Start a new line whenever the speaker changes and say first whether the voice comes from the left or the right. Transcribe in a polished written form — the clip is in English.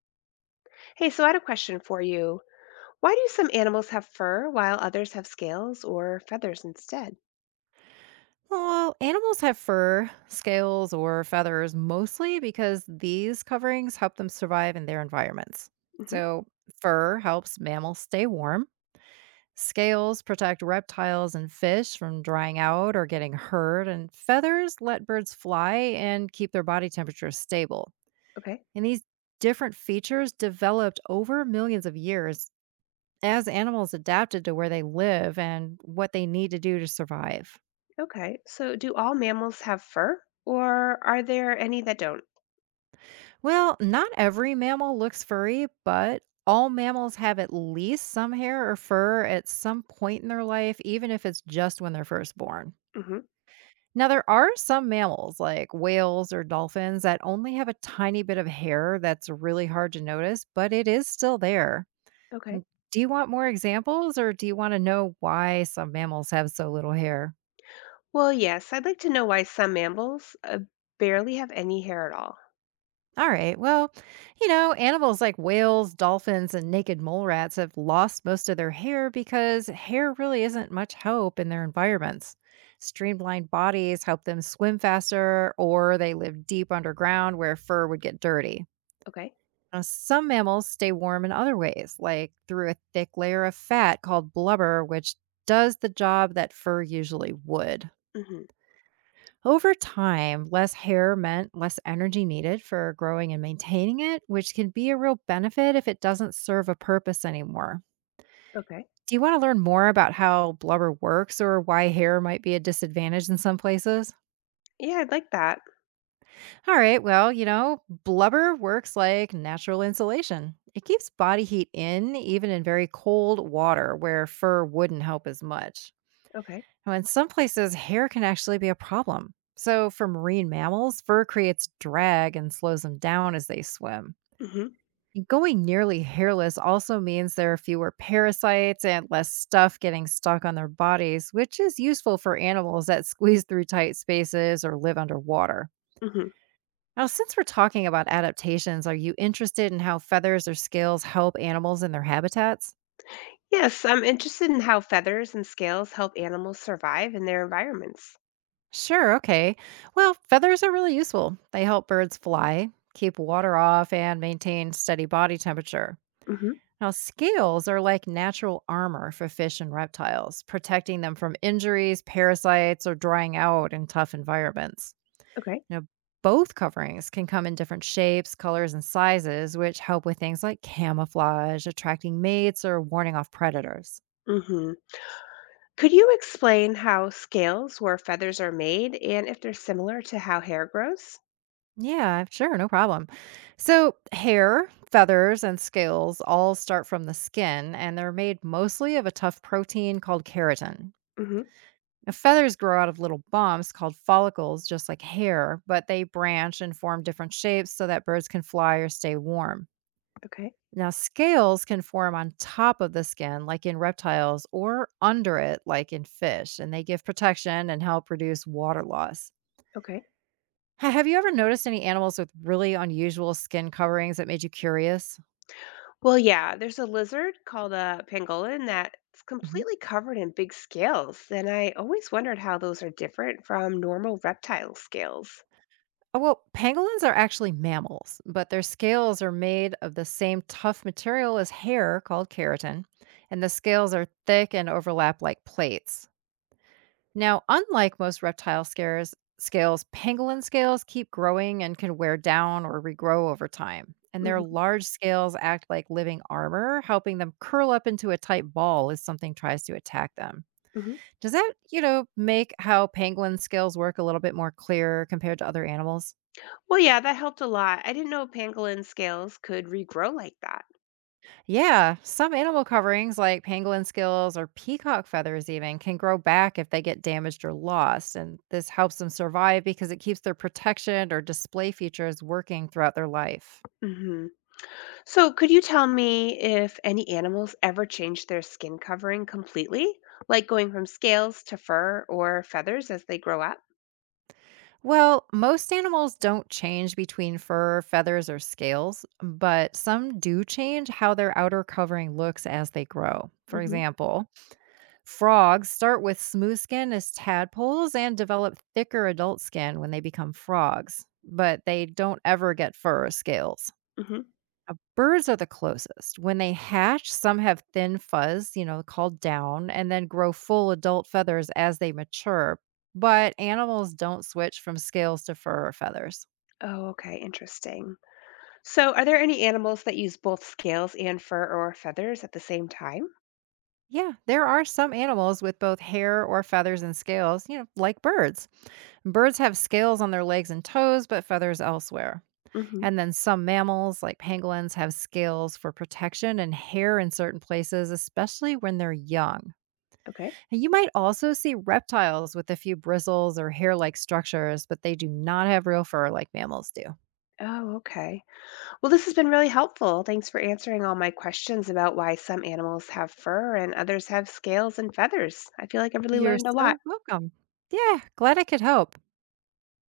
left: Hey, so I had a question for you. Why do some animals have fur while others have scales or feathers instead?
right: Well, animals have fur, scales, or feathers mostly because these coverings help them survive in their environments.
left: Hmm.
right: So, fur helps mammals stay warm. Scales protect reptiles and fish from drying out or getting hurt, and feathers let birds fly and keep their body temperature stable.
left: Okay.
right: And these different features developed over millions of years as animals adapted to where they live and what they need to do to survive.
left: Okay. So do all mammals have fur or are there any that don't?
right: Well, not every mammal looks furry, but all mammals have at least some hair or fur at some point in their life, even if it's just when they're first born.
left: Hmm.
right: Now, there are some mammals like whales or dolphins that only have a tiny bit of hair that's really hard to notice, but it is still there.
left: Okay.
right: N- Do you want more examples or do you want to know why some mammals have so little hair?
left: Well, yes, I'd like to know why some mammals barely have any hair at all.
right: All right. Well, animals like whales, dolphins, and naked mole rats have lost most of their hair because hair really isn't much help in their environments. Streamlined bodies help them swim faster, or they live deep underground where fur would get dirty.
left: Okay.
right: Now, some mammals stay warm in other ways, like through a thick layer of fat called blubber, which does the job that fur usually would.
left: Hmm.
right: Over time, less hair meant less energy needed for growing and maintaining it, which can be a real benefit if it doesn't serve a purpose anymore.
left: Okay.
right: Do you want to learn more about how blubber works or why hair might be a disadvantage in some places?
left: Yeah, I'd like that.
right: All right, well, blubber works like natural insulation. It keeps body heat in, even in very cold water where fur wouldn't help as much.
left: Okay.
right: Now, in some places, hair can actually be a problem. So, for marine mammals, fur creates drag and slows them down as they swim.
left: Hmm.
right: And going nearly hairless also means there are fewer parasites and less stuff getting stuck on their bodies, which is useful for animals that squeeze through tight spaces or live underwater.
left: Hmm.
right: Now, since we're talking about adaptations, are you interested in how feathers or scales help animals in their habitats?
left: Yes, I'm interested in how feathers and scales help animals survive in their environments.
right: Sure, okay. Well, feathers are really useful. They help birds fly, keep water off, and maintain steady body temperature.
left: Hmm.
right: Now, scales are like natural armor for fish and reptiles, protecting them from injuries, parasites, or drying out in tough environments.
left: Okay.
right: Now, both coverings can come in different shapes, colors, and sizes, which help with things like camouflage, attracting mates, or warning off predators.
left: Hmm. Could you explain how scales where feathers are made and if they're similar to how hair grows?
right: Yeah, sure, no problem. So, hair, feathers, and scales all start from the skin, and they're made mostly of a tough protein called keratin.
left: Hmm.
right: Now, feathers grow out of little bumps called follicles, just like hair, but they branch and form different shapes so that birds can fly or stay warm.
left: Okay.
right: Now, scales can form on top of the skin, like in reptiles, or under it, like in fish, and they give protection and help reduce water loss.
left: Okay.
right: Ha Have you ever noticed any animals with really unusual skin coverings that made you curious?
left: Well, yeah, there's a lizard called a pangolin that's
right: Mhm.
left: completely covered in big scales. And I always wondered how those are different from normal reptile scales.
right: Oh, well, pangolins are actually mammals, but their scales are made of the same tough material as hair called keratin, and the scales are thick and overlap like plates. Now, unlike most scales, pangolin scales keep growing and can wear down or regrow over time. And their
left: Hmm.
right: large scales act like living armor, helping them curl up into a tight ball if something tries to attack them.
left: Hmm.
right: Does that make how penguin scales work a little bit more clear compared to other animals?
left: Well, yeah, that helped a lot. I didn't know pangolin scales could regrow like that.
right: Yeah, some animal coverings like pangolin scales or peacock feathers even can grow back if they get damaged or lost, and this helps them survive because it keeps their protection or display features working throughout their life.
left: Hmm. So, could you tell me if any animals ever change their skin covering completely, like going from scales to fur or feathers as they grow up?
right: Well, most animals don't change between fur, feathers, or scales, but some do change how their outer covering looks as they grow. For
left: Hmm.
right: example, frogs start with smooth skin as tadpoles and develop thicker adult skin when they become frogs, but they don't ever get fur or scales.
left: Hmm.
right: Birds are the closest. When they hatch, some have thin fuzz, called down, and then grow full adult feathers as they mature. But animals don't switch from scales to fur or feathers.
left: Oh, okay, interesting. So, are there any animals that use both scales and fur or feathers at the same time?
right: Yeah, there are some animals with both hair or feathers and scales, like birds. Birds have scales on their legs and toes, but feathers elsewhere.
left: Hmm.
right: And then some mammals, like pangolins, have scales for protection and hair in certain places, especially when they're young.
left: Okay.
right: And you might also see reptiles with a few bristles or hair like structures, but they do not have real fur like mammals do.
left: Oh, okay. Well, this has been really helpful. Thanks for answering all my questions about why some animals have fur and others have scales and feathers. I feel like I've really
right: You're
left: learned a lot.
right: so welcome. Yeah, glad I could help.